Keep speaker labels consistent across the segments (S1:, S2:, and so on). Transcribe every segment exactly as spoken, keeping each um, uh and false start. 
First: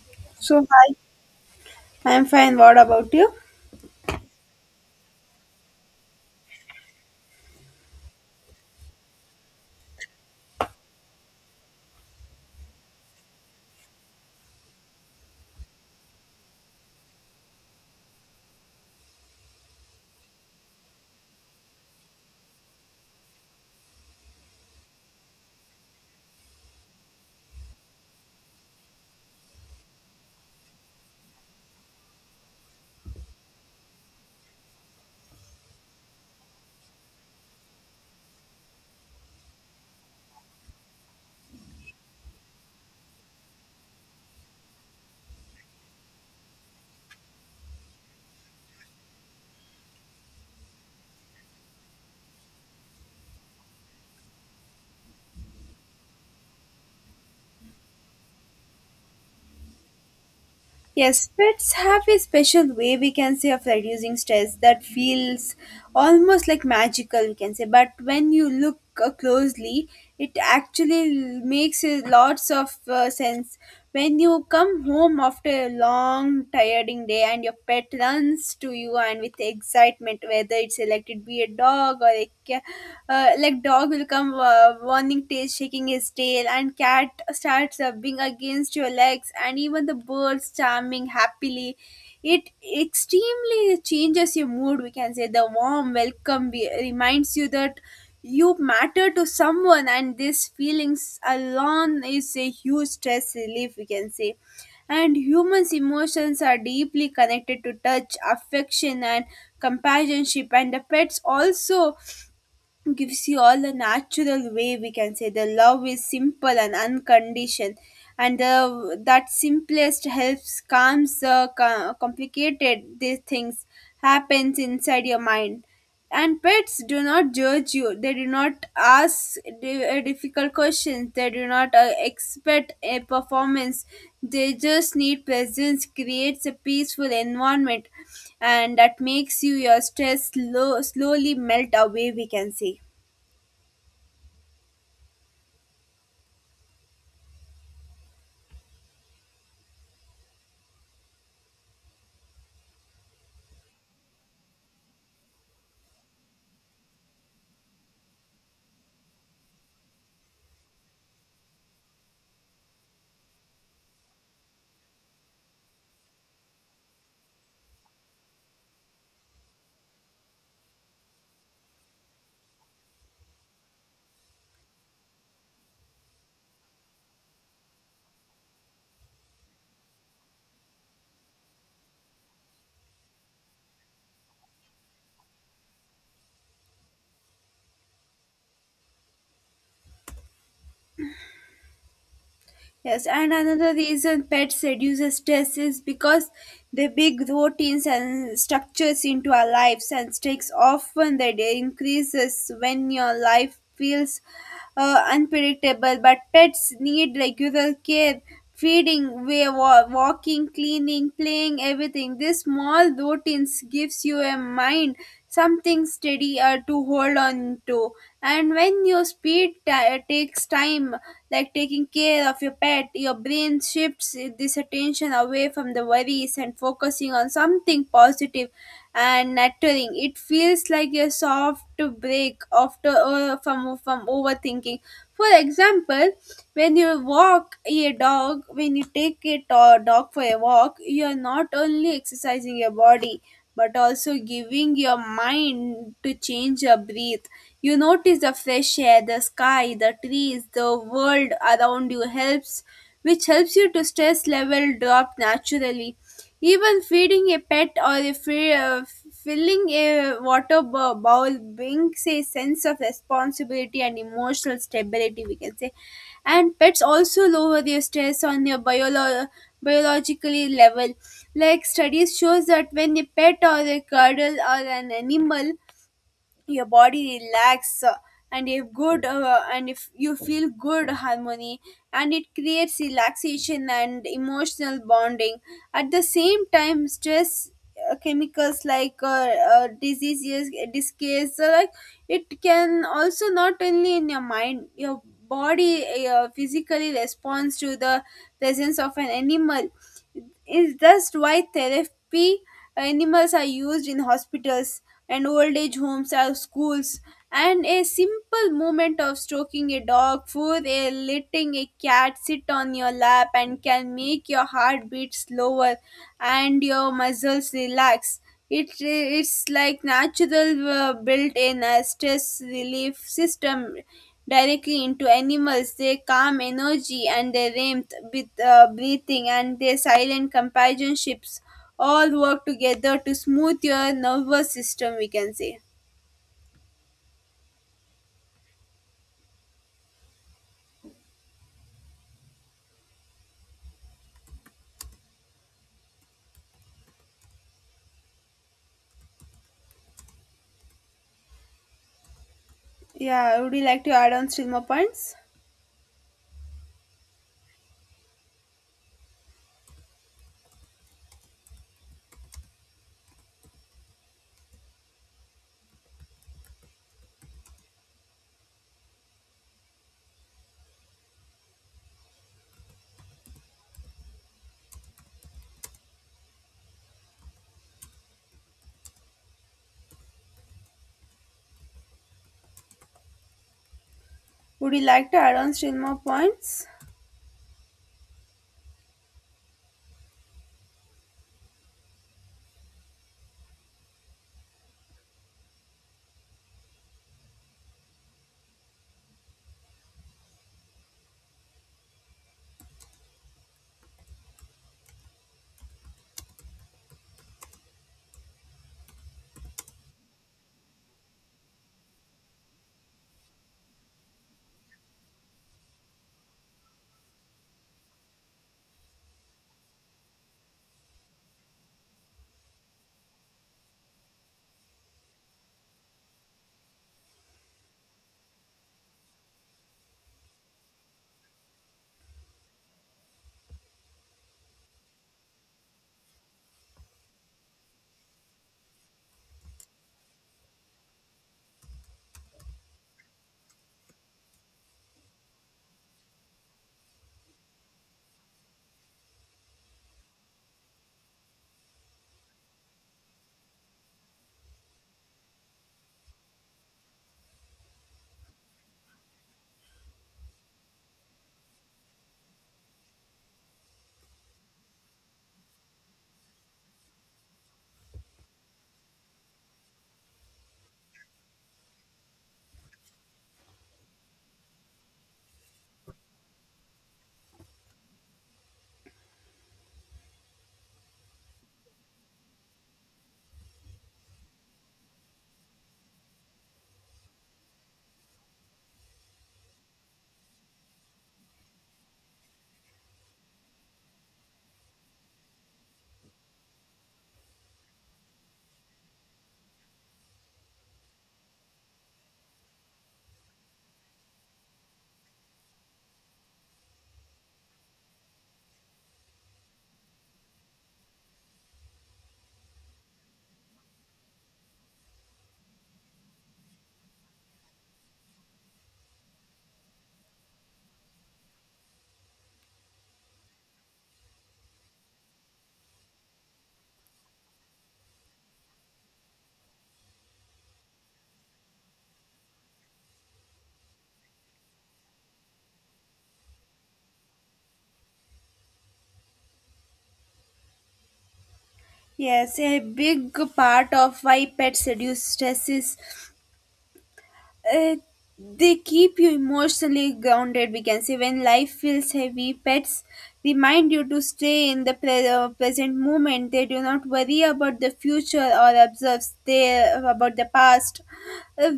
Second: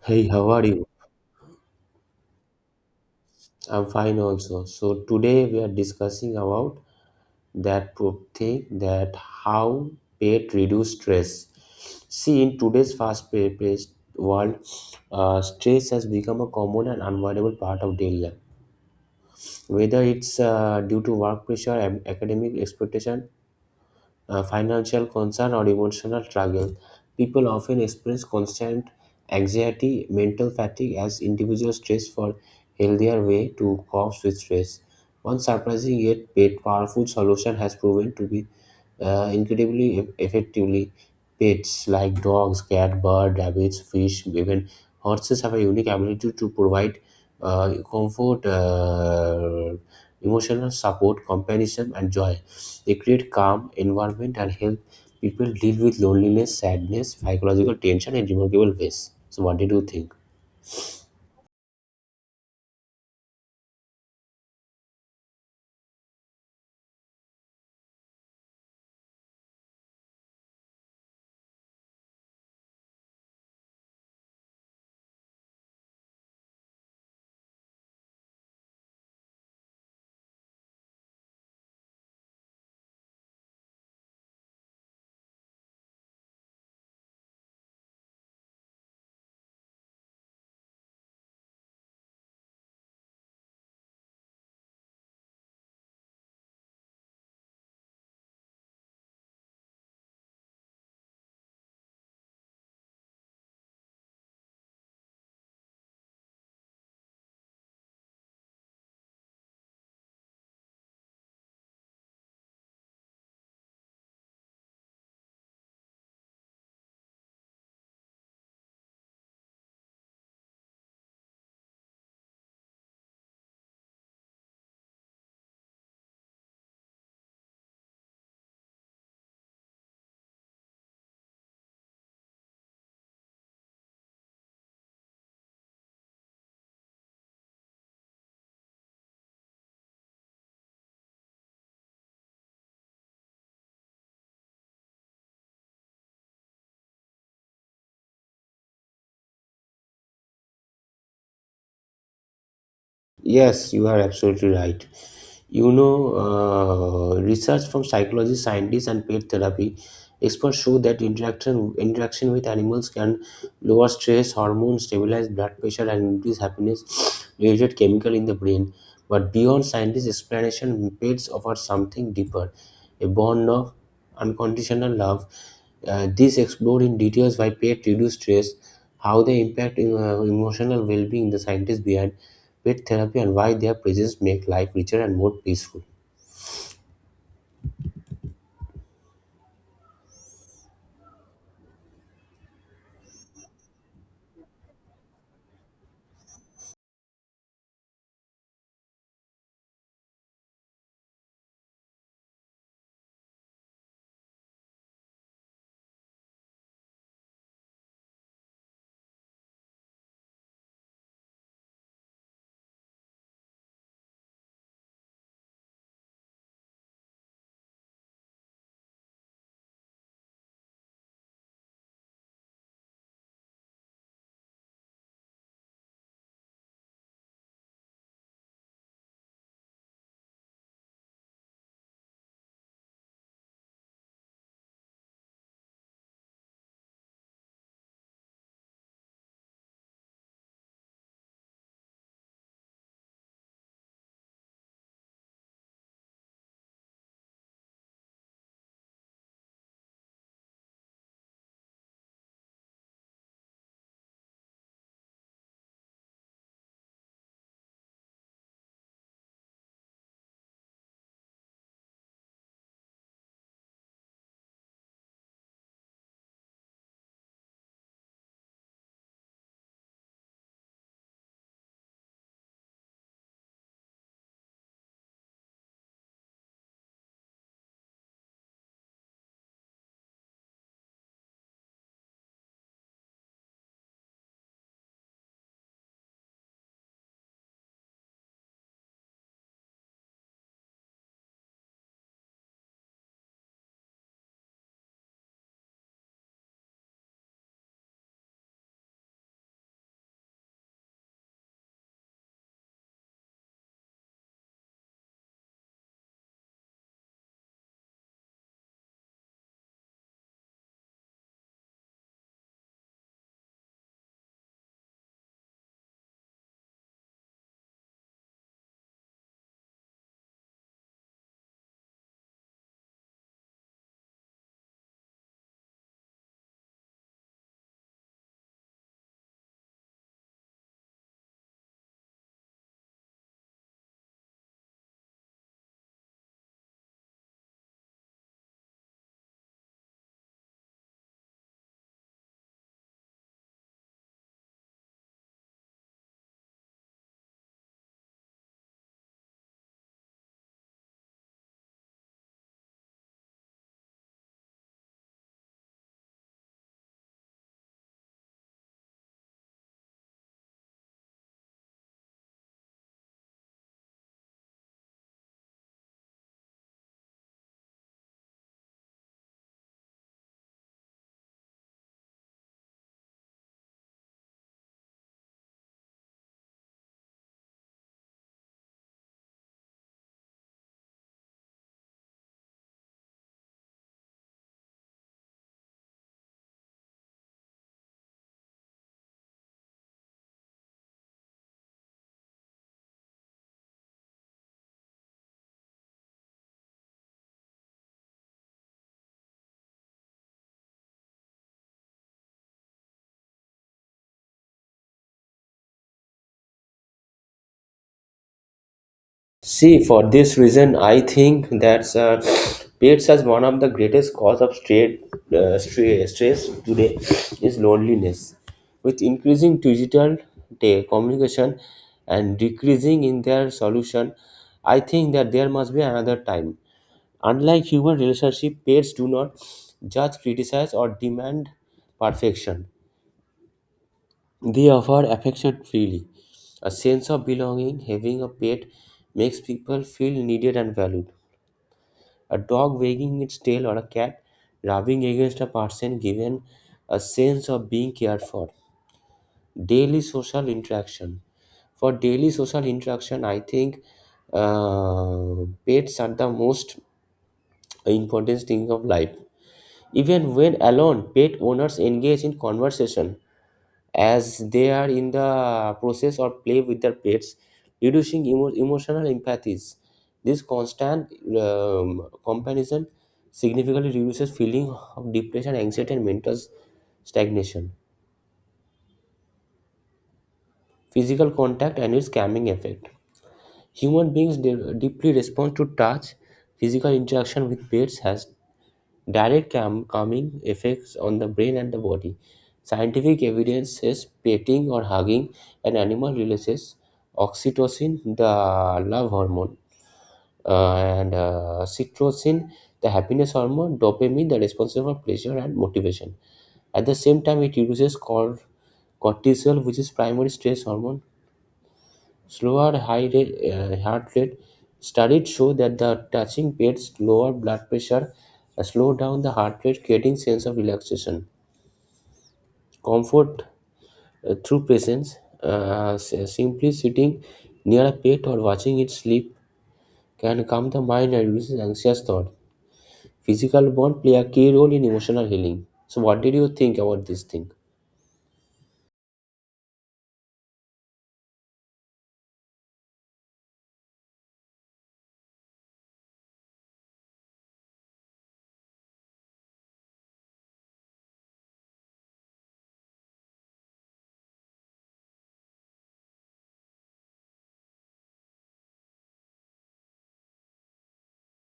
S1: Hey, how
S2: So,
S1: are you?
S2: hi, I'm fine. What about you?
S1: I'm fine also. So today we are discussing about that pro- thing that how pet reduce stress. See, in today's fast-paced world, uh, stress has become a common and unavoidable part of daily life. Whether it's uh, due to work pressure and academic expectation uh, financial concern, or emotional struggle. People often experience constant anxiety, mental fatigue as individual stress for healthier way to cope with stress. One surprising yet powerful solution has proven to be uh, incredibly eff- effectively. Pets like dogs, cat, bird, rabbits, fish, even horses have a unique ability to provide uh, comfort, uh, emotional support, companionship, and joy. They create calm environment and help people deal with loneliness, sadness, psychological tension in remarkable ways. So, what did you think?
S2: Yes, pets have a special way, we can say, of reducing stress that feels almost like magical, we can say. But when you look uh, closely, it actually makes a lots of uh, sense. When you come home after a long, tiring day and your pet runs to you and with excitement, whether it's uh, like it be a dog or a cat, uh, like dog will come uh, warning tail, shaking his tail tail and cat starts rubbing against your legs and even the birds charming happily it extremely changes your mood, we can say. The warm welcome be- reminds you that you matter to someone, and these feelings alone is a huge stress relief, we can say. And humans emotions are deeply connected to touch, affection and companionship, and the pets also gives you all the natural way, we can say. The love is simple and unconditioned, and the, that simplest helps calms the co- complicated these things happens inside your mind. And pets do not judge you, they do not ask di- uh, difficult questions, they do not uh, expect a performance. They just need presence, creates a peaceful environment, and that makes you your stress slow, slowly melt away, we can say.
S1: Yes, you are absolutely right. You know, uh, research from psychologists, scientists, and pet therapy experts show that interaction interaction with animals can lower stress hormones, stabilize blood pressure, and increase happiness-related chemical in the brain. But beyond scientists' explanation, pets offer something deeper: a bond of unconditional love. Uh, these explore in details why pets reduce stress, how they impact uh, emotional well-being. The scientists behind with therapy and why their presence make life richer and more peaceful.
S2: Yes, and another reason pets reduces stress is because they big routines and structures into our lives, and stakes often that they increases when your life feels uh, unpredictable. But pets need regular care, feeding, wa- wa- walking, cleaning, playing, everything. These small routines gives you a mind something steady uh, to hold on to. And when your speed ti uh, takes time, like taking care of your pet, your brain shifts this attention away from the worries and focusing on something positive and nurturing. It feels like a soft break after uh, from from overthinking. For example, when you walk a dog, when you take a to- dog for a walk, you are not only exercising your body but also giving your mind to change your breath. You notice the fresh air, the sky, the trees, the world around you helps, which helps you to stress level drop naturally. Even feeding a pet or a fi- uh, filling a water bo- bowl brings a sense of responsibility and emotional stability, we can say. And pets also lower their stress on your biolo- biologically level. Like studies shows that when a pet or a cuddle or an animal, your body relax uh, and if good uh, and if you feel good harmony, and it creates relaxation and emotional bonding. At the same time stress uh, chemicals like uh, uh, diseases discases uh, like, it can also not only in your mind, your body uh, physically responds to the presence of an animal. Is that's why therapy animals are used in hospitals and old age homes or schools. And a simple movement of stroking a dog, food, a letting a cat sit on your lap and can make your heart beat slower and your muscles relax. It, it's like natural uh, built-in uh, stress relief system directly into animals. Their calm energy and their warmth with uh, breathing and their silent companionships all work together to smooth your nervous system, we can say. Yeah, would you like to add on still more points? Would you like to add on still more points?
S1: See, for this reason, I think that uh, pets as one of the greatest cause of stre- uh, stre- stress today is loneliness. With increasing digital te- communication and decreasing in their solution, I think that there must be another time. Unlike human relationship, pets do not judge, criticize, or demand perfection. They offer affection freely. A sense of belonging, having a pet makes people feel needed and valued. A dog wagging its tail or a cat rubbing against a person given a sense of being cared for. Daily social interaction. For daily social interaction, I think uh, pets are the most important thing of life. Even when alone, pet owners engage in conversation as they are in the process or play with their pets, reducing emo- emotional empathies. This constant um, comparison significantly reduces feeling of depression, anxiety, and mental stagnation. Physical contact and its calming effect. Human beings de- deeply respond to touch. Physical interaction with pets has direct calm, calming effects on the brain and the body. Scientific evidence says petting or hugging an animal releases oxytocin, the love hormone, uh, and uh, cytocin, the happiness hormone, dopamine, the responsible for pleasure and motivation. At the same time, it reduces cor- cortisol, which is primary stress hormone. Slower high rate, uh, heart rate studies show that the touching pets lower blood pressure, uh, slow down the heart rate, creating sense of relaxation, comfort uh, through presence. Uh, s- simply sitting near a pet or watching it sleep can calm the mind and reduce anxious thought. Physical bond play a key role in emotional healing. So, what did you think about this thing?
S2: Yes, a big part of why pets reduce stress is, Uh, they keep you emotionally grounded, we can say. When life feels heavy, pets remind you to stay in the pre- uh, present moment. They do not worry about the future or observe stay about the past. Uh,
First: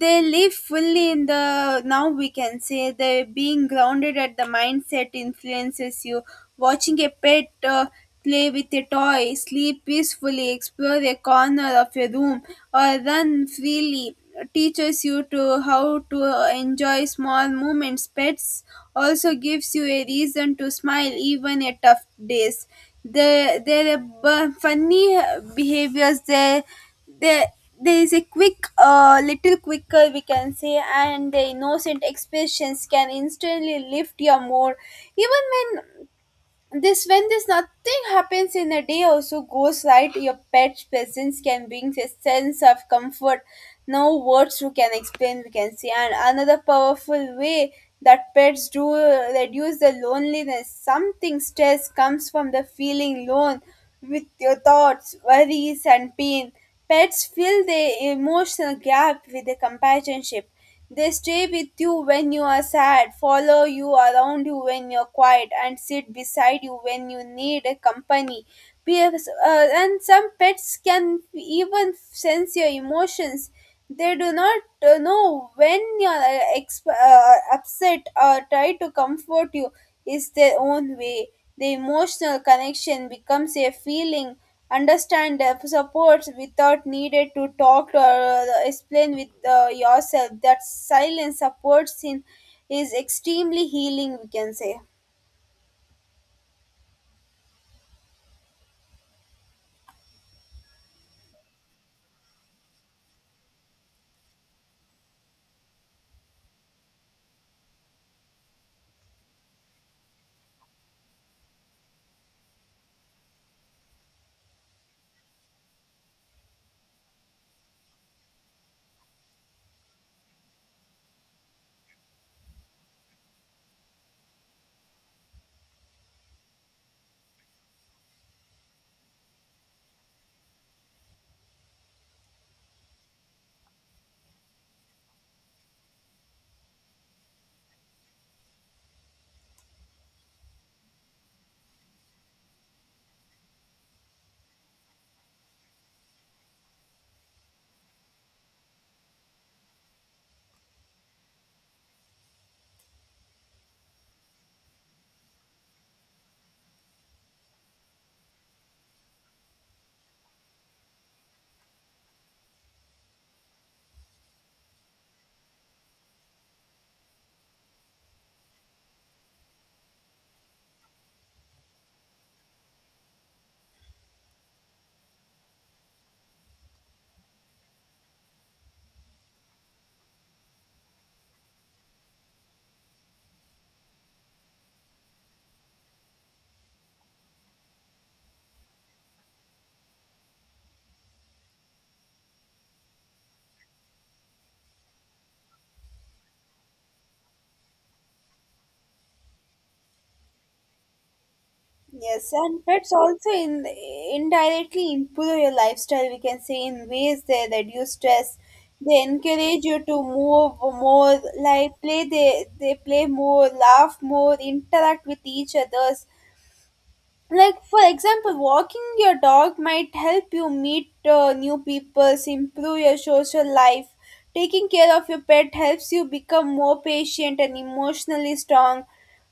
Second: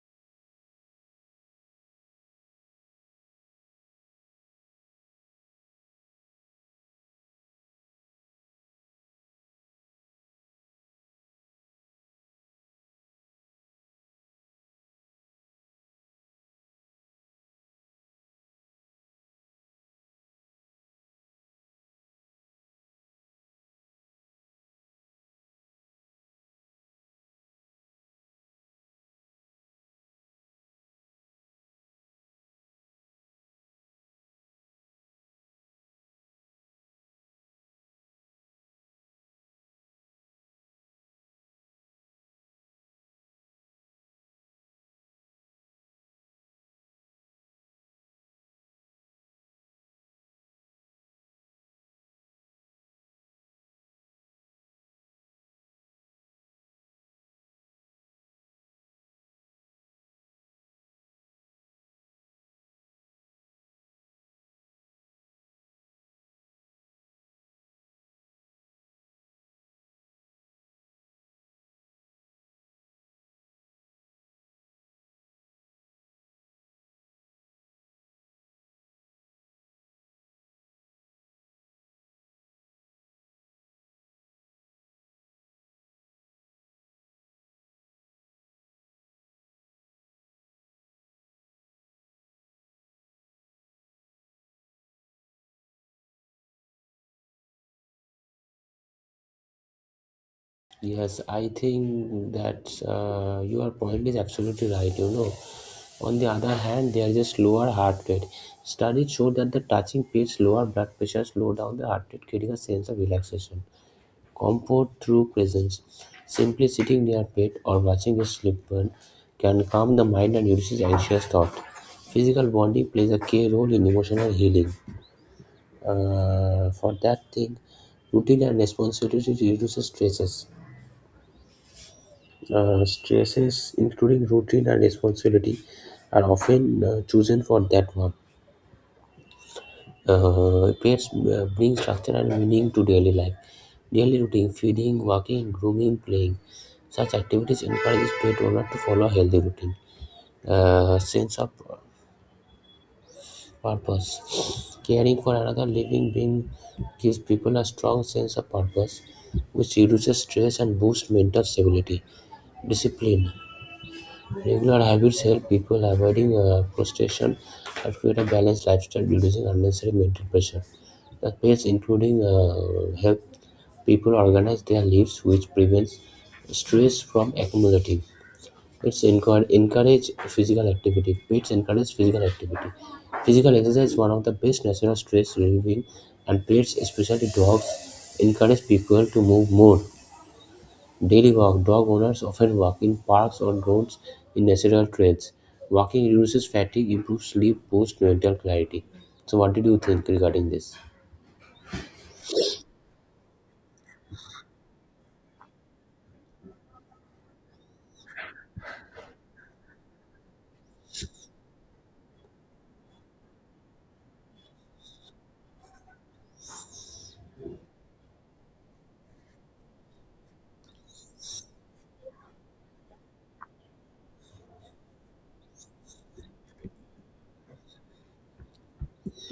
S2: they live fully in the now, we can say. They being grounded at the mindset influences you, watching a pet uh, play with a toy, sleep peacefully, explore a corner of a room or run freely teaches you to how to enjoy small moments. Pets also gives you a reason to smile even at tough days, the their uh, bu- funny behaviors. They there there is a quick uh, little quicker, we can say, and the innocent expressions can instantly lift your mood. Even when this when this nothing happens in a day also goes right, your pet's presence can bring a sense of comfort. No words we can explain, we can say. And another powerful way that pets do uh, reduce the loneliness. Something stress comes from the feeling alone with your thoughts, worries and pain. Pets fill the emotional gap with the companionship. They stay with you when you are sad, follow you around you when you're quiet, and sit beside you when you need a company. Peers, uh, and some pets can even sense your emotions. They do not uh, know when you're uh, exp- uh, upset, or try to comfort you is their own way. The emotional connection becomes a feeling understand uh, supports without needed to talk or uh, explain with uh, yourself. That silence supports in is extremely healing, we can say.
S1: Yes, I think that uh, your point is absolutely right. You know, on the other hand, there is a slower heart rate. Studies show that the touching pits lower blood pressure, slow down the heart rate, creating a sense of relaxation, comfort through presence. Simply sitting near pit or watching a slip burn can calm the mind and reduces anxious thought. Physical bonding plays a key role in emotional healing. Uh, for that thing, routine and responsibility reduces stresses. Uh, stresses, including routine and responsibility, are often uh, chosen for that one. Uh, pets uh, bring structure and meaning to daily life. Daily routine, feeding, walking, grooming, playing. Such activities encourage pet owner to follow a healthy routine. Uh, sense of purpose. Caring for another living being gives people a strong sense of purpose, which reduces stress and boosts mental stability. Discipline. Regular habits help people avoiding uh, frustration and create a balanced lifestyle, reducing unnecessary mental pressure. The pace including uh, help people organize their lives, which prevents stress from accumulating. It's encourage, encourage physical activity. Pets encourage physical activity. Physical exercise is one of the best natural stress relieving, and pets, especially dogs, encourage people to move more. Daily walk dog owners often walk in parks or grounds in natural trails. Walking reduces fatigue, improves sleep, boosts mental clarity. So, what did you think regarding this?
S2: Yes, and pets also in indirectly improve your lifestyle, we can say, in ways they reduce stress. They encourage you to move more, like play. They they play more, laugh more, interact with each others, like for example walking your dog might help you meet uh, new people, improve your social life. Taking care of your pet helps you become more patient and emotionally strong,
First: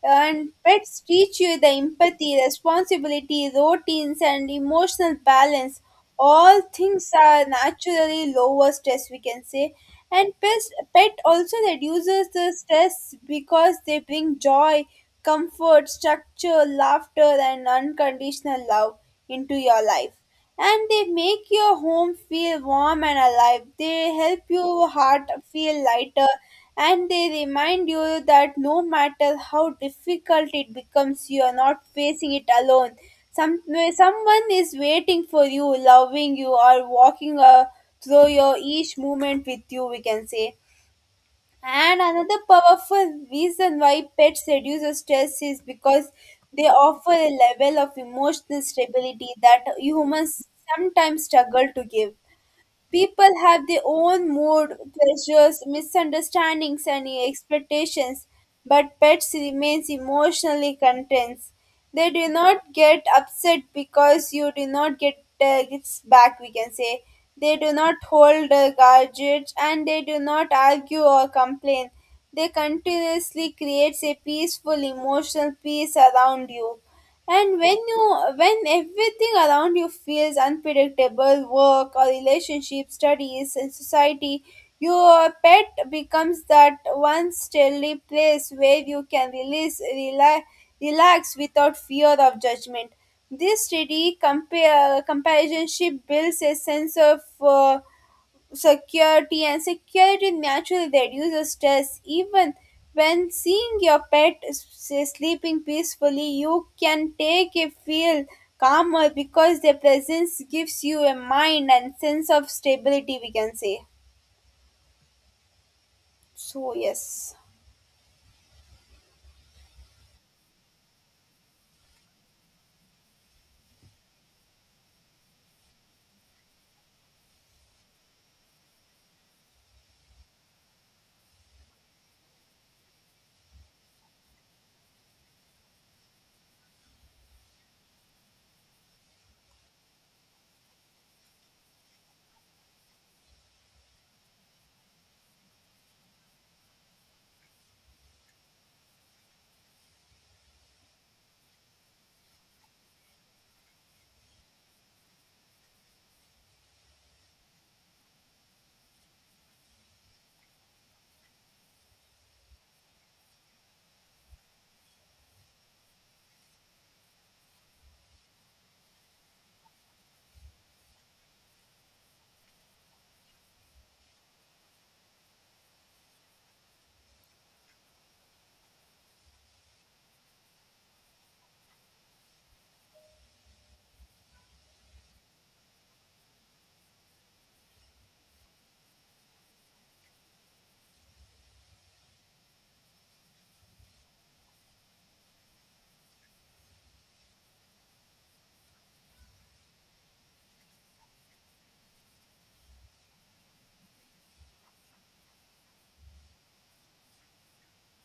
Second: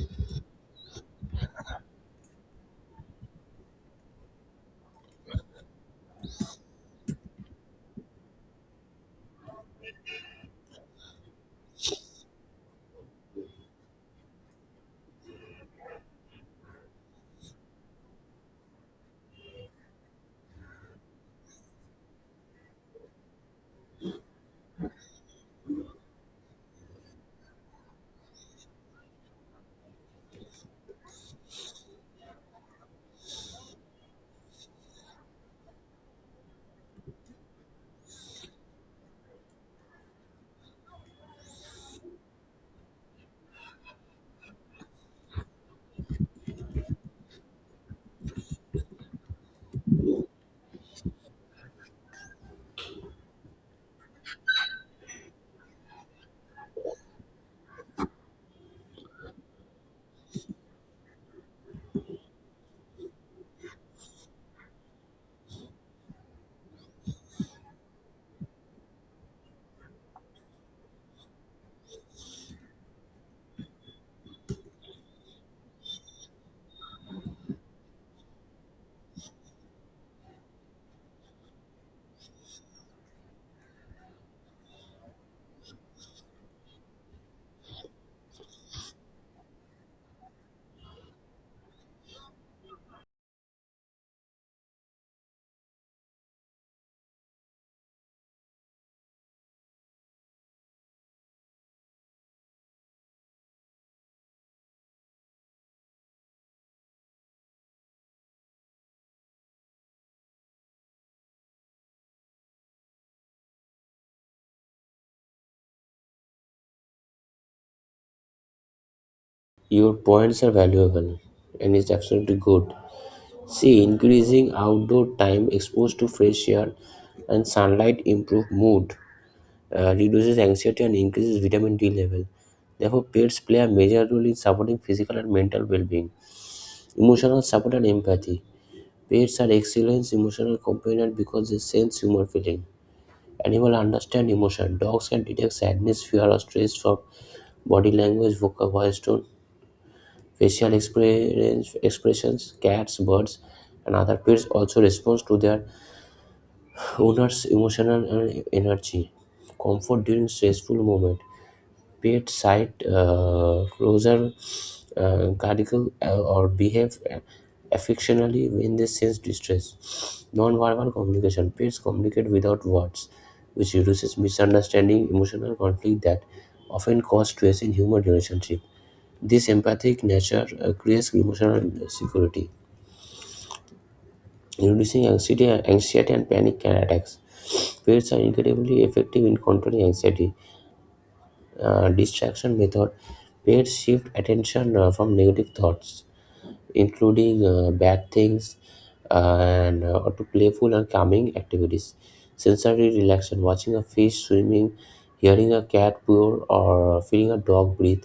S2: and pets teach you the empathy, responsibility, routines and emotional balance. All things are naturally lower stress, we can say. And pets, pet also reduces the stress because they bring joy, comfort, structure, laughter and unconditional love into your life, and they make your home feel warm and alive. They help your heart feel lighter, and they remind you that no matter how difficult it becomes, you are not facing it alone. Some someone is waiting for you, loving you, or walking uh, through your each moment with you, we can say. And another powerful reason why pets reduce stress is because they offer a level of emotional stability that humans sometimes struggle to give. People have their own mood, pleasures, misunderstandings, and expectations, but pets remain emotionally content. They do not get upset because you do not get uh, gifts back, we can say. They do not hold a grudge, and they do not argue or complain. They continuously creates a peaceful emotional peace around you. And when you when everything around you feels unpredictable, work or relationship, studies and society, your pet becomes that one steady place where you can release rela- relax without fear of judgment. This steady compare, comparison ship builds a sense of uh, security, and security naturally reduces stress. Even when seeing your pet s- sleeping peacefully, you can take a feel calmer because their presence gives you a mind and sense of stability, we can say. So yes.
S1: Your points are valuable and it's absolutely good. See, increasing outdoor time exposed to fresh air and sunlight improve mood, uh, reduces anxiety, and increases vitamin D level. Therefore, pets play a major role in supporting physical and mental well being, emotional support, and empathy. Pets are excellent emotional companions because they sense human feeling. Animals understand emotion. Dogs can detect sadness, fear, or stress from body language, vocal voice tone, facial experience, expressions. Cats, birds, and other pets also respond to their owner's emotional and energy. Comfort during stressful moments. Bedside uh, closer uh, cadical uh, or behave uh, affectionately when they sense distress. Non-verbal communication. Pets communicate without words, which reduces misunderstanding, emotional conflict that often cause stress in human relationship. This empathic nature uh, creates emotional security, reducing anxiety, anxiety and panic attacks. Pets are incredibly effective in controlling anxiety uh, distraction method where shift attention uh, from negative thoughts, including uh, bad things, and uh, to playful and calming activities. Sensory relaxation, watching a fish swimming, hearing a cat purr, or feeling a dog breathe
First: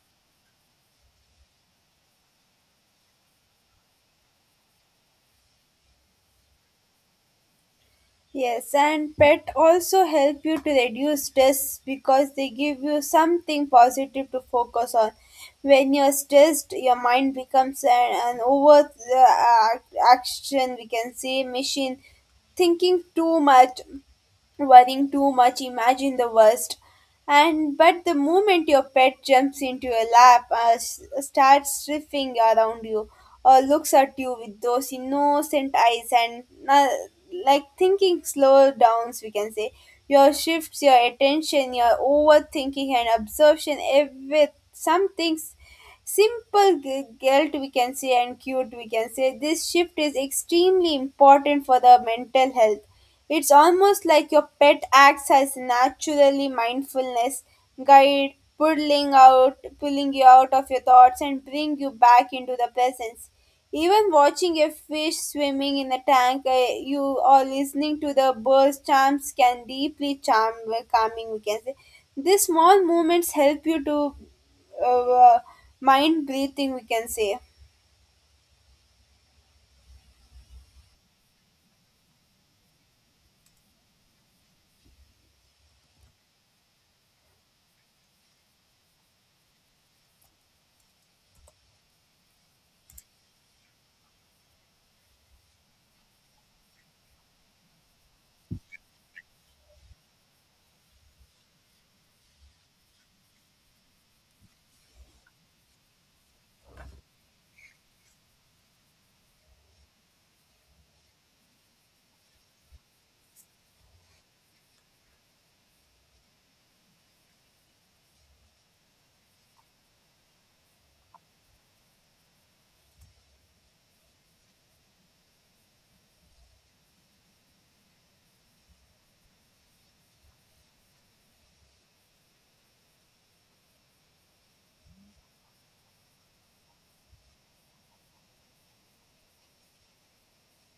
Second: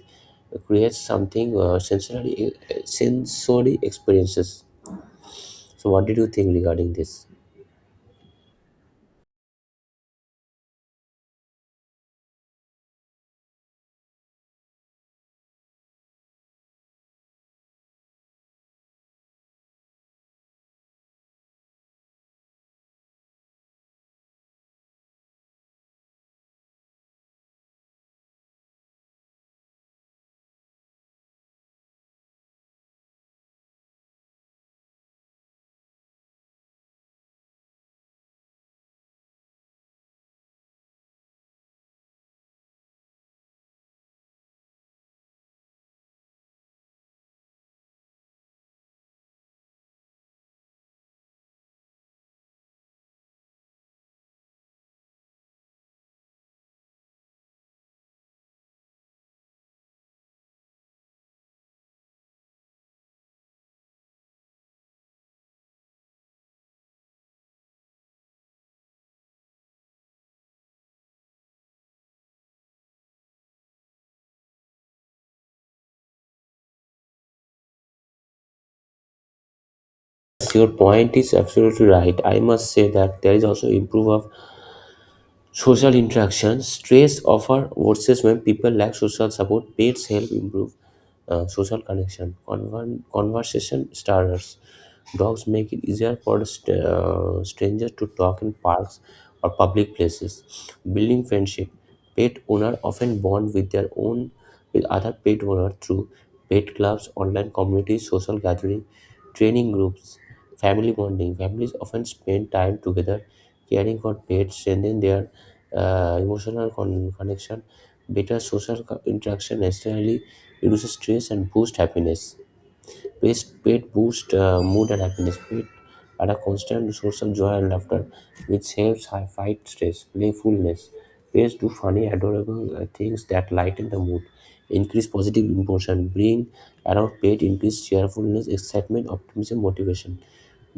S1: creates something uh, sensory, uh, sensory experiences. So, what did you think regarding this?
S2: Yes, and pet also help you to reduce stress because they give you something positive to focus on. When you're stressed, your mind becomes an, an over uh, action, we can say, machine, thinking too much, worrying too much, imagine the worst. And but the moment your pet jumps into your lap uh, s- starts sniffing around you, or looks at you with those innocent eyes and uh, like thinking slow downs, we can say. Your shifts your attention, your overthinking and absorption every some things simple g- guilt, we can say, and cute, we can say. This shift is extremely important for the mental health. It's almost like your pet acts as naturally mindfulness guide, pulling out pulling you out of your thoughts and bring you back into the presence. Even watching a fish swimming in a tank uh, you, or listening to the birds chants can deeply charm calming, we can say. These small movements help you to uh, mind breathing, we can say.
S1: Yes, your point is absolutely right. I must say that there is also improve of social interaction. Stress offer worsens when people lack social support. Pets help improve uh, social connection. Conver- conversation starters. Dogs make it easier for st- uh, strangers to talk in parks or public places. Building friendship. Pet owners often bond with their own with other pet owners through pet clubs, online communities, social gatherings, training groups, family bonding. Families often spend time together caring for pets strengthen their uh, emotional con- connection better social co- interaction necessarily reduces stress and boosts happiness. Waste paid boosts uh, mood and happiness. Pet are a constant source of joy and laughter, which helps high fight stress, playfulness. Pets do funny, adorable uh, things that lighten the mood, increase positive emotion, bring around pet, increase cheerfulness, excitement, optimism, motivation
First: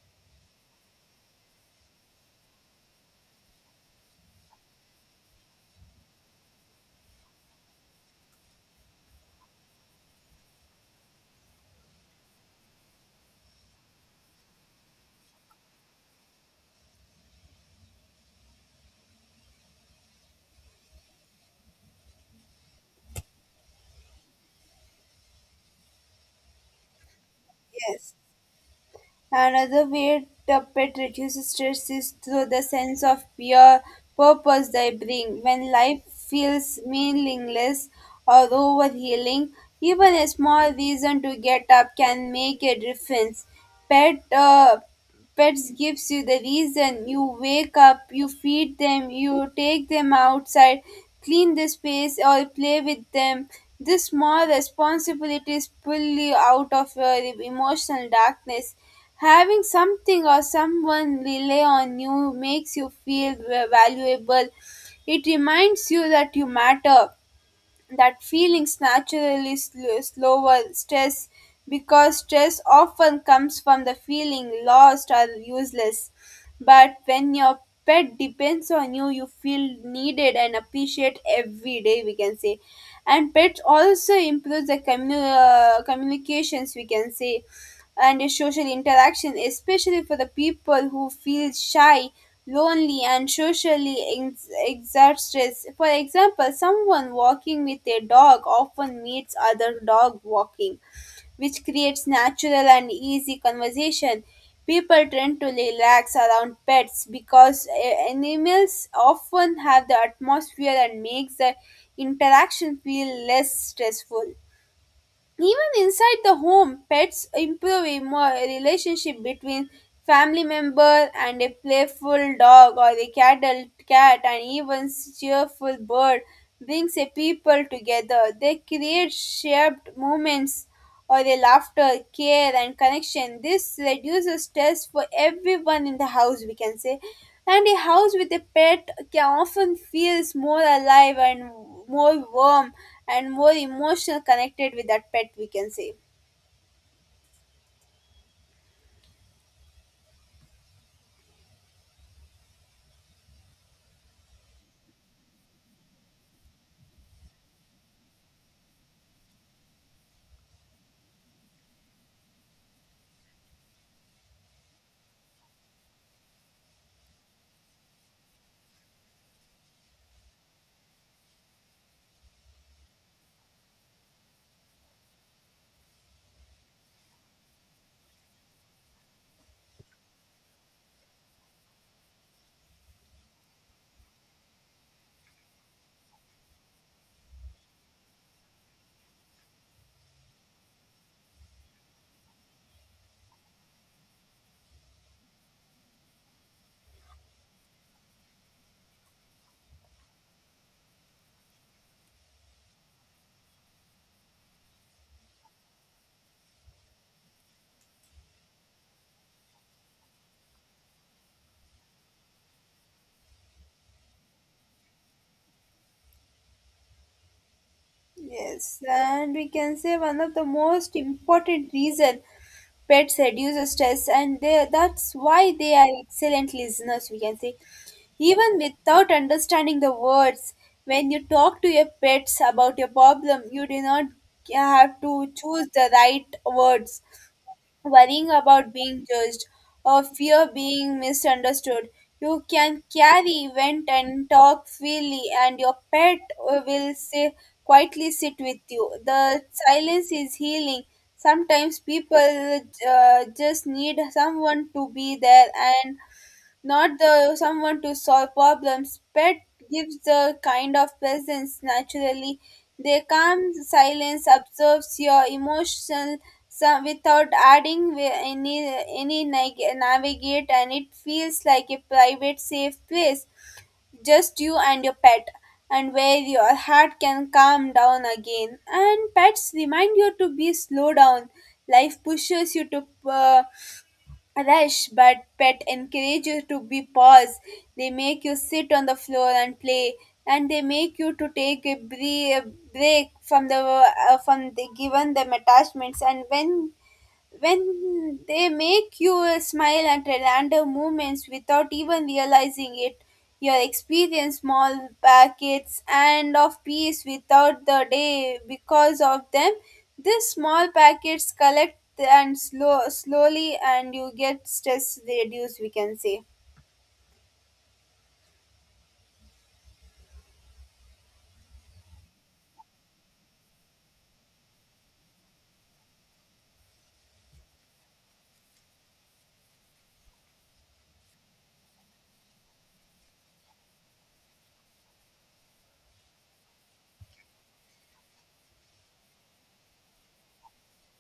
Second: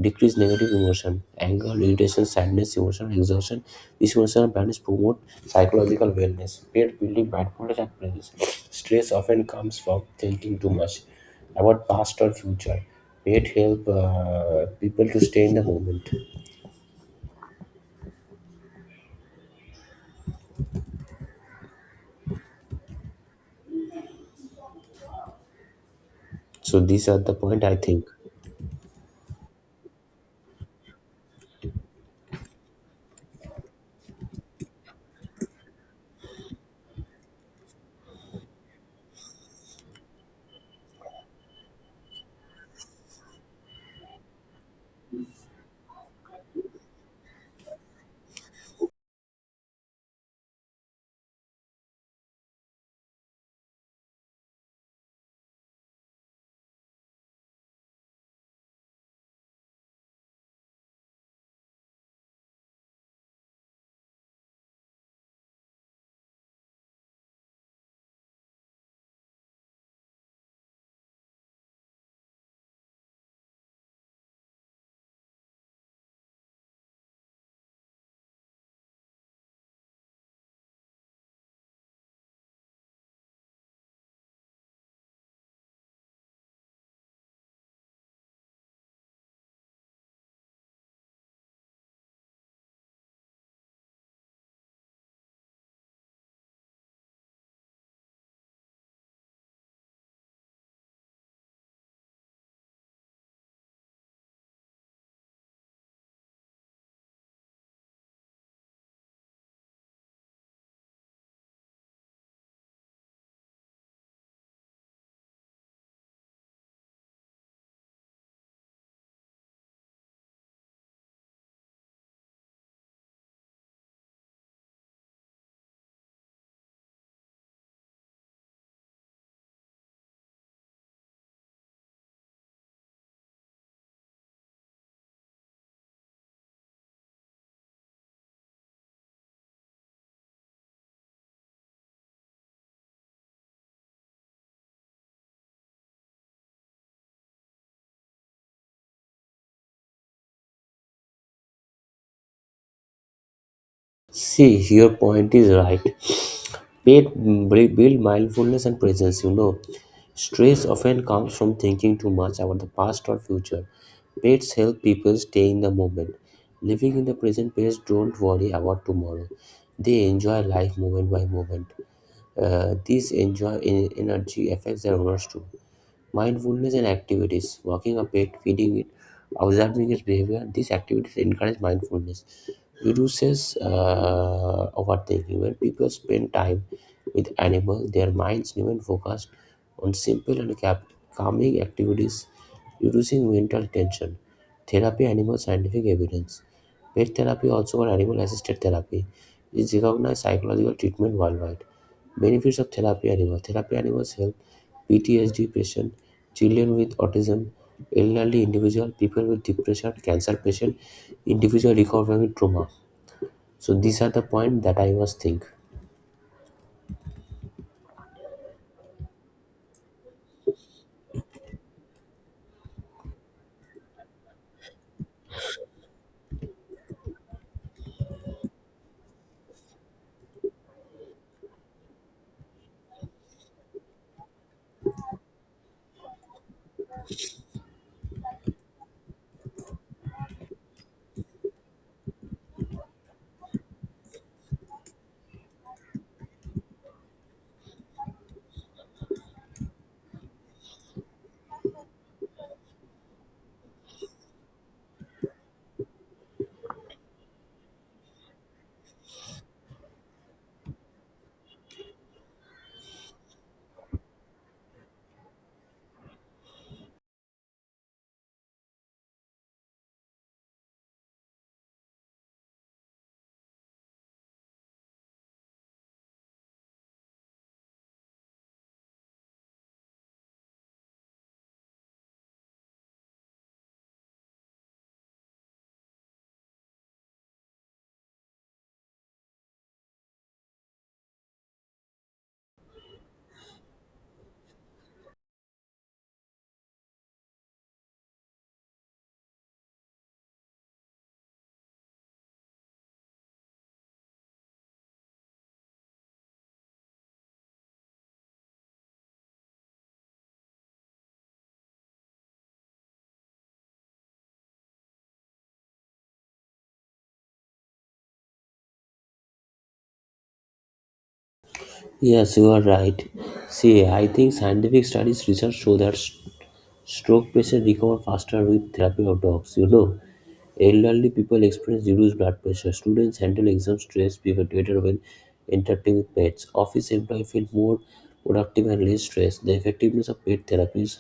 S1: decrease negative emotion, anger, irritation, sadness, emotional exhaustion. These emotional patterns promote psychological wellness. Pet building mindfulness and presence. Stress often comes from thinking too much. About past or future. It help uh, people to stay in the moment. So these are the point I think.
S2: Yes. Another way Puppet reduces stress is through the sense of pure purpose they bring. When life feels meaningless or overhealing, even a small reason to get up can make a difference. Pet uh, Pets gives you the reason. You wake up, you feed them, you take them outside, clean the space or play with them. This small responsibilities pull you out of your emotional darkness. Having something or someone rely on you makes you feel valuable. It reminds you that you matter. That feelings naturally sl- slower stress because stress often comes from the feeling lost or useless. But when your pet depends on you, you feel needed and appreciated every day, we can say. And pets also improves the commu- uh, communications, we can say, and social interaction, especially for the people who feel shy, lonely, and socially ex- exhausted. For example, someone walking with a dog often meets other dog walking, which creates natural and easy conversation. People tend to relax around pets because eh, animals often have the atmosphere and makes the interaction feel less stressful. Even inside the home, pets improve emo- relationship between family member and a playful dog or a cuddled cat and even cheerful bird brings a people together. They create shared moments or a laughter, care, and connection. This reduces stress for everyone in the house, we can say. And a house with a pet can often feels more alive and more warm and more emotional connected with that pet, we can say.
S1: See, your point is right. Pet b- build mindfulness and presence. You know, stress often comes from thinking too much about the past or future. Pets help people stay in the moment. Living in the present, pets don't worry about tomorrow. They enjoy life moment by moment. Uh, this enjoy in energy affects their owners too. Mindfulness and activities, walking a pet, feeding it, observing its behavior, these activities encourage mindfulness. It reduces uh, overthinking. When people spend time with animals, their minds remain focused on simple and cap- calming activities, reducing mental tension. Therapy, animal scientific evidence. Pet therapy, also called animal assisted therapy, is recognized psychological treatment worldwide. Benefits of therapy animals: therapy animals help P T S D patients children with autism, elderly individual, people with depression, cancer patient, individual recovering with trauma. So these are the point that I was think.
S2: Yes, and we can say one of the most important reason pets reduce stress and they, that's why they are excellent listeners, we can say. Even without understanding the words, when you talk to your pets about your problem, you do not have to choose the right words. Worrying about being judged or fear being misunderstood, you can carry, vent, and talk freely, and your pet will say, quietly sit with you. The silence is healing. Sometimes people uh, just need someone to be there and not the someone to solve problems. Pet gives the kind of presence naturally. They calm silence, observes your emotional some without adding wi- any any nag- navigate, and it feels like a private, safe place, just you and your pet, and where your heart can calm down again. And pets remind you to be slow down. Life pushes you to. Uh, rush, but pet encourage you to be paused. They make you sit on the floor and play, and they make you to take a bre- break from the uh, from the given them attachments. And when when they make you smile at random moments without even realizing it, your experience small packets and of peace without the day because of them. These small packets collect and slow slowly, and you get stress reduced, we can say.
S1: Yes, you are right. See, I think scientific studies research show that st- stroke patients recover faster with therapy of dogs. You know, elderly people experience reduced blood pressure. Students handle exam stress better when interacting with pets. Office employees feel more productive and less stressed. The effectiveness of pet therapies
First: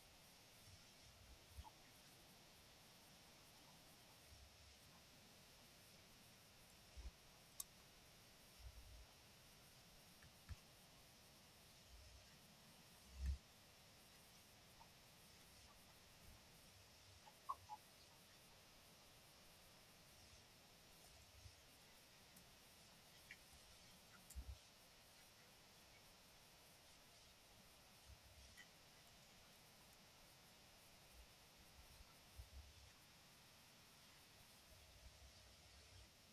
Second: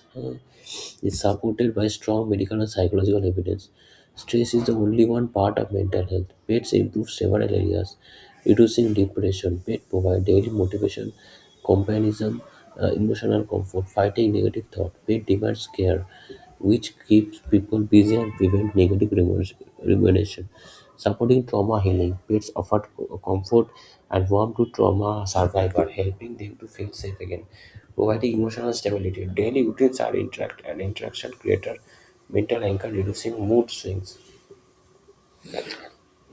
S1: is supported by strong medical and psychological evidence. Stress is the only one part of mental health. Pets improve several areas, reducing depression. Pets provide daily motivation, companionism, uh, emotional comfort, fighting negative thought. Pet demands care, which keeps people busy and prevent negative remorse- rumination. Supporting trauma healing, pets offer co- comfort and warmth to trauma survivor, helping them to feel safe again providing emotional stability. Daily routines are interact and interaction create a mental anchor, reducing mood swings.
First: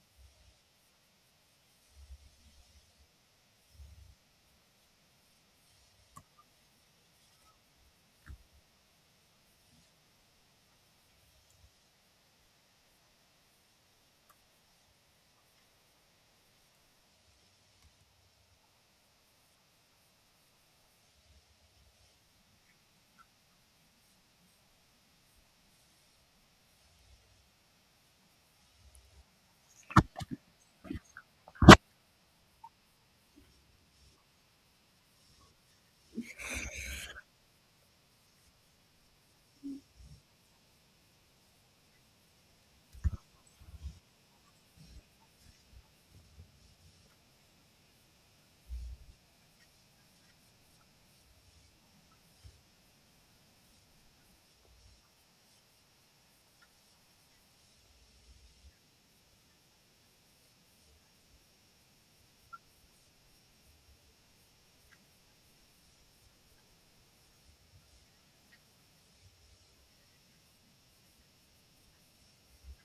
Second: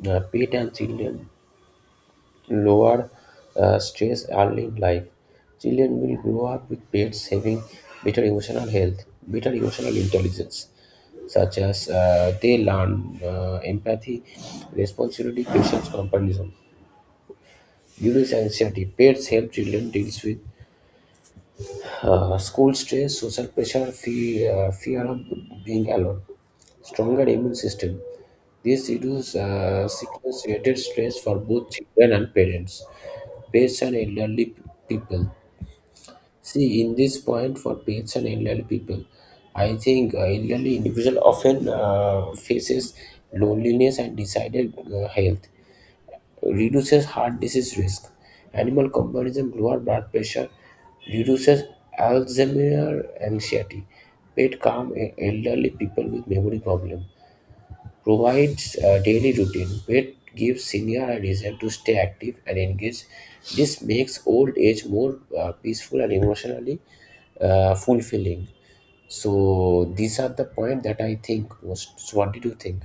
S1: Uh, pet and children lower uh, stress early in life. Children will grow up with pets having better emotional health, better emotional intelligence, such as uh, they learn uh, empathy, responsibility, patience, comparison. During anxiety, pets help children deal with Uh, school stress, social pressure, fear, uh, fear of being alone, stronger immune system. This reduces uh, sickness-related stress for both children and parents, pets and elderly people. See, in this point for pets and elderly people, I think uh, elderly individual often uh, faces loneliness and decided uh, health reduces heart disease risk. Animal comparison, lower blood pressure, reduces Alzheimer's anxiety. Pet calm e- elderly people with memory problem. Provides a daily routine. Pet gives senior a reason to stay active and engaged. This makes old age more uh, peaceful and emotionally uh, fulfilling. So these are the point that I think most. So what did you think?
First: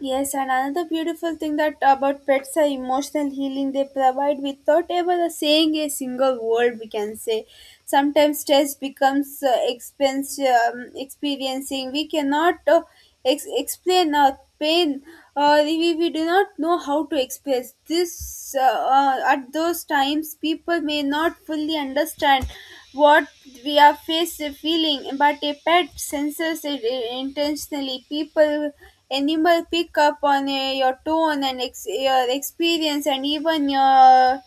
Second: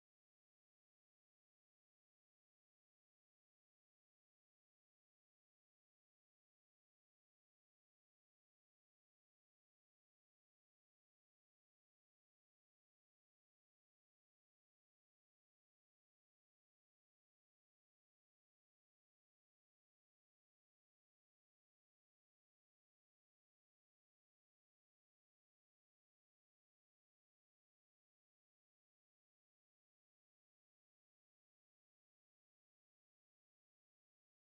S2: Yes, and another beautiful thing that about pets are emotional healing they provide without ever saying a single word. We can say sometimes stress becomes uh, expense um, experiencing. We cannot uh, ex- explain our pain. Uh, we, we do not know how to express this. Uh, uh, at those times, people may not fully understand what we are face feeling, but a pet senses it intentionally. People animal pick up on uh, your tone and ex- your experience and even your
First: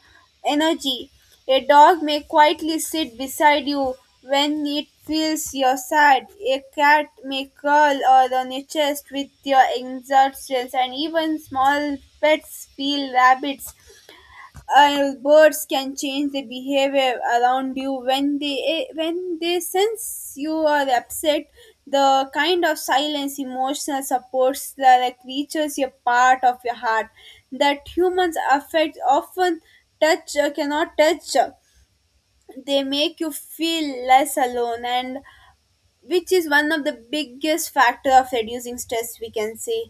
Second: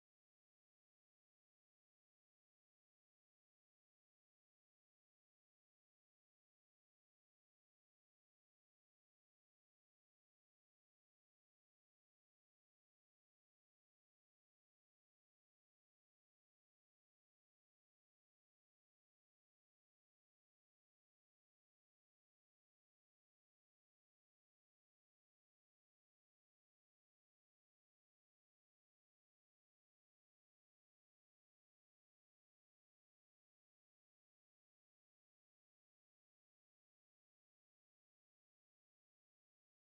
S2: energy. A dog may quietly sit beside you when it feels you're sad. A cat may curl or on your chest with your exertions, and even small pets feel rabbits, uh, birds can change their behavior around you when they eh, when they sense you are upset. The kind of silence emotional supports that the creatures a part of your heart that humans affect often touch uh, cannot touch. They make you feel less alone, and which is one of the biggest factor of reducing stress, we can say.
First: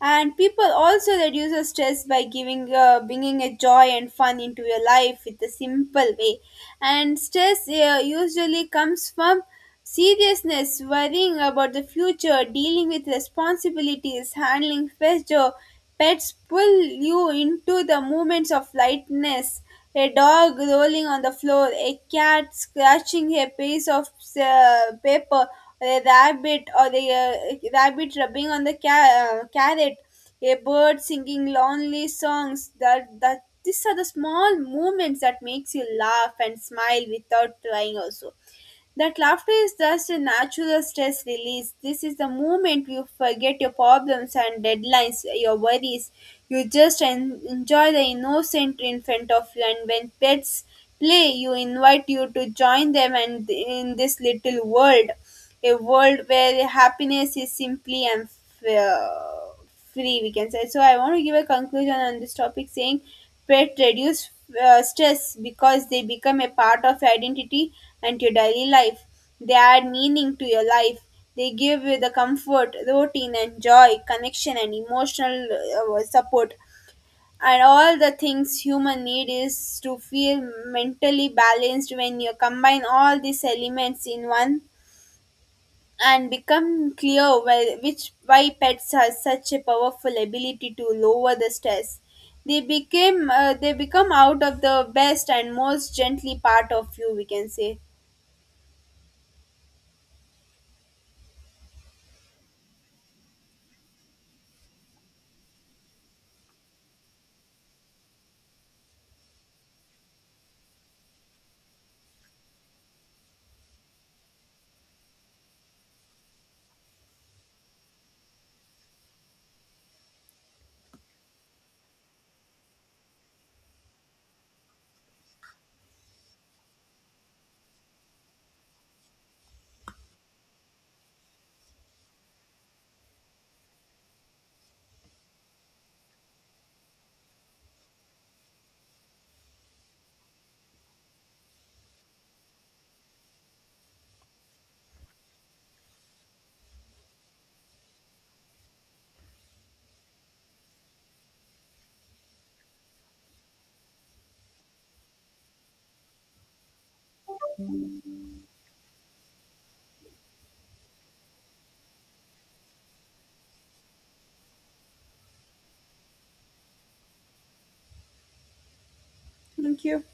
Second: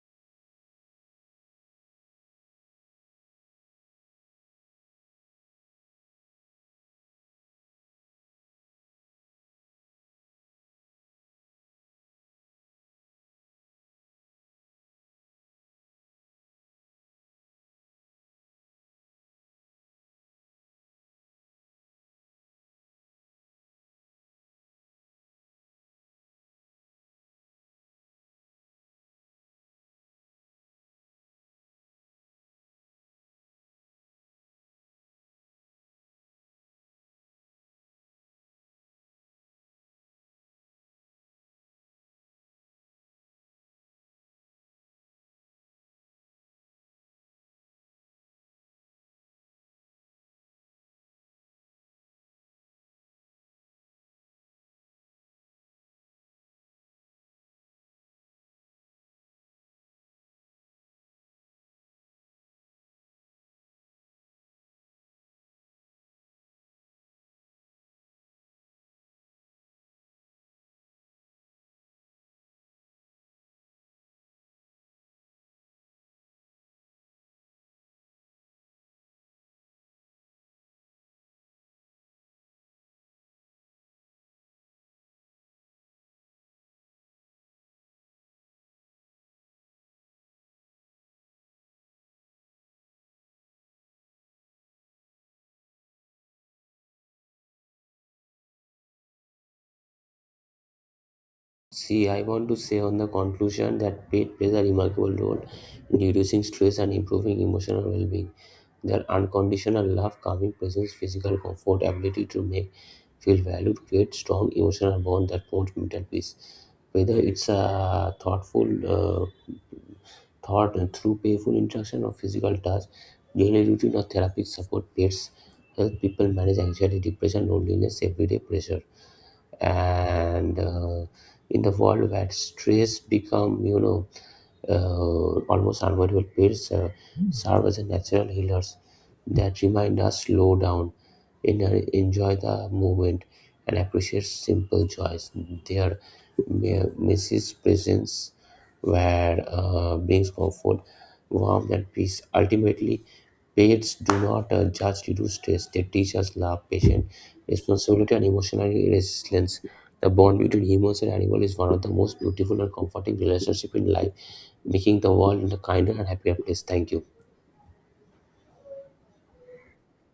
S2: And people also reduce the stress by giving uh, bringing a joy and fun into your life with a simple way. And stress uh, usually comes from seriousness, worrying about the future, dealing with responsibilities, handling pressure. Pets pull you into the moments of lightness. A dog rolling on the floor, a cat scratching a piece of uh, paper, or a rabbit or a uh, rabbit rubbing on the ca- uh, carrot, a bird singing lonely songs. That that these are the small moments that makes you laugh and smile without trying also. That laughter is just a natural stress release. This is the moment you forget your problems and deadlines, your worries. You just en- enjoy the innocent in front of you, and when pets play, you invite you to join them, and in this little world, a world where happiness is simply and f- uh, free, we can say. So I want to give a conclusion on this topic saying pet reduce uh, stress because they become a part of your identity and your daily life. They add meaning to your life. They give you the comfort, routine and joy, connection and emotional uh, support, and all the things human need is to feel mentally balanced. When you combine all these elements in one, and become clear why, which why pets have such a powerful ability to lower the stress. They became uh, they become out of the best and most gently part of you. We can say.
S1: See, I want to say on the conclusion that pain plays a remarkable role in reducing stress and improving emotional well being. Their unconditional love, calming presence, physical comfort, ability to make feel valued create strong emotional bond that promotes mental peace. Whether it's a thoughtful uh, thought through playful interaction or physical touch, daily routine or therapeutic support, pets help people manage anxiety, depression, loneliness, everyday pressure and uh, in the world where stress become you know uh, almost unavoidable periods uh, serve as a natural healers that remind us slow down in, enjoy the moment and appreciate simple joys their me- message presence where uh, brings comfort warmth, and peace. Ultimately, pets do not uh, just reduce stress, they teach us love, patience, responsibility, and emotional resilience. The bond between humans and animals is one of the most beautiful and comforting relationships in life, making the world a kinder and happier place. Thank you.
S2: Thank you.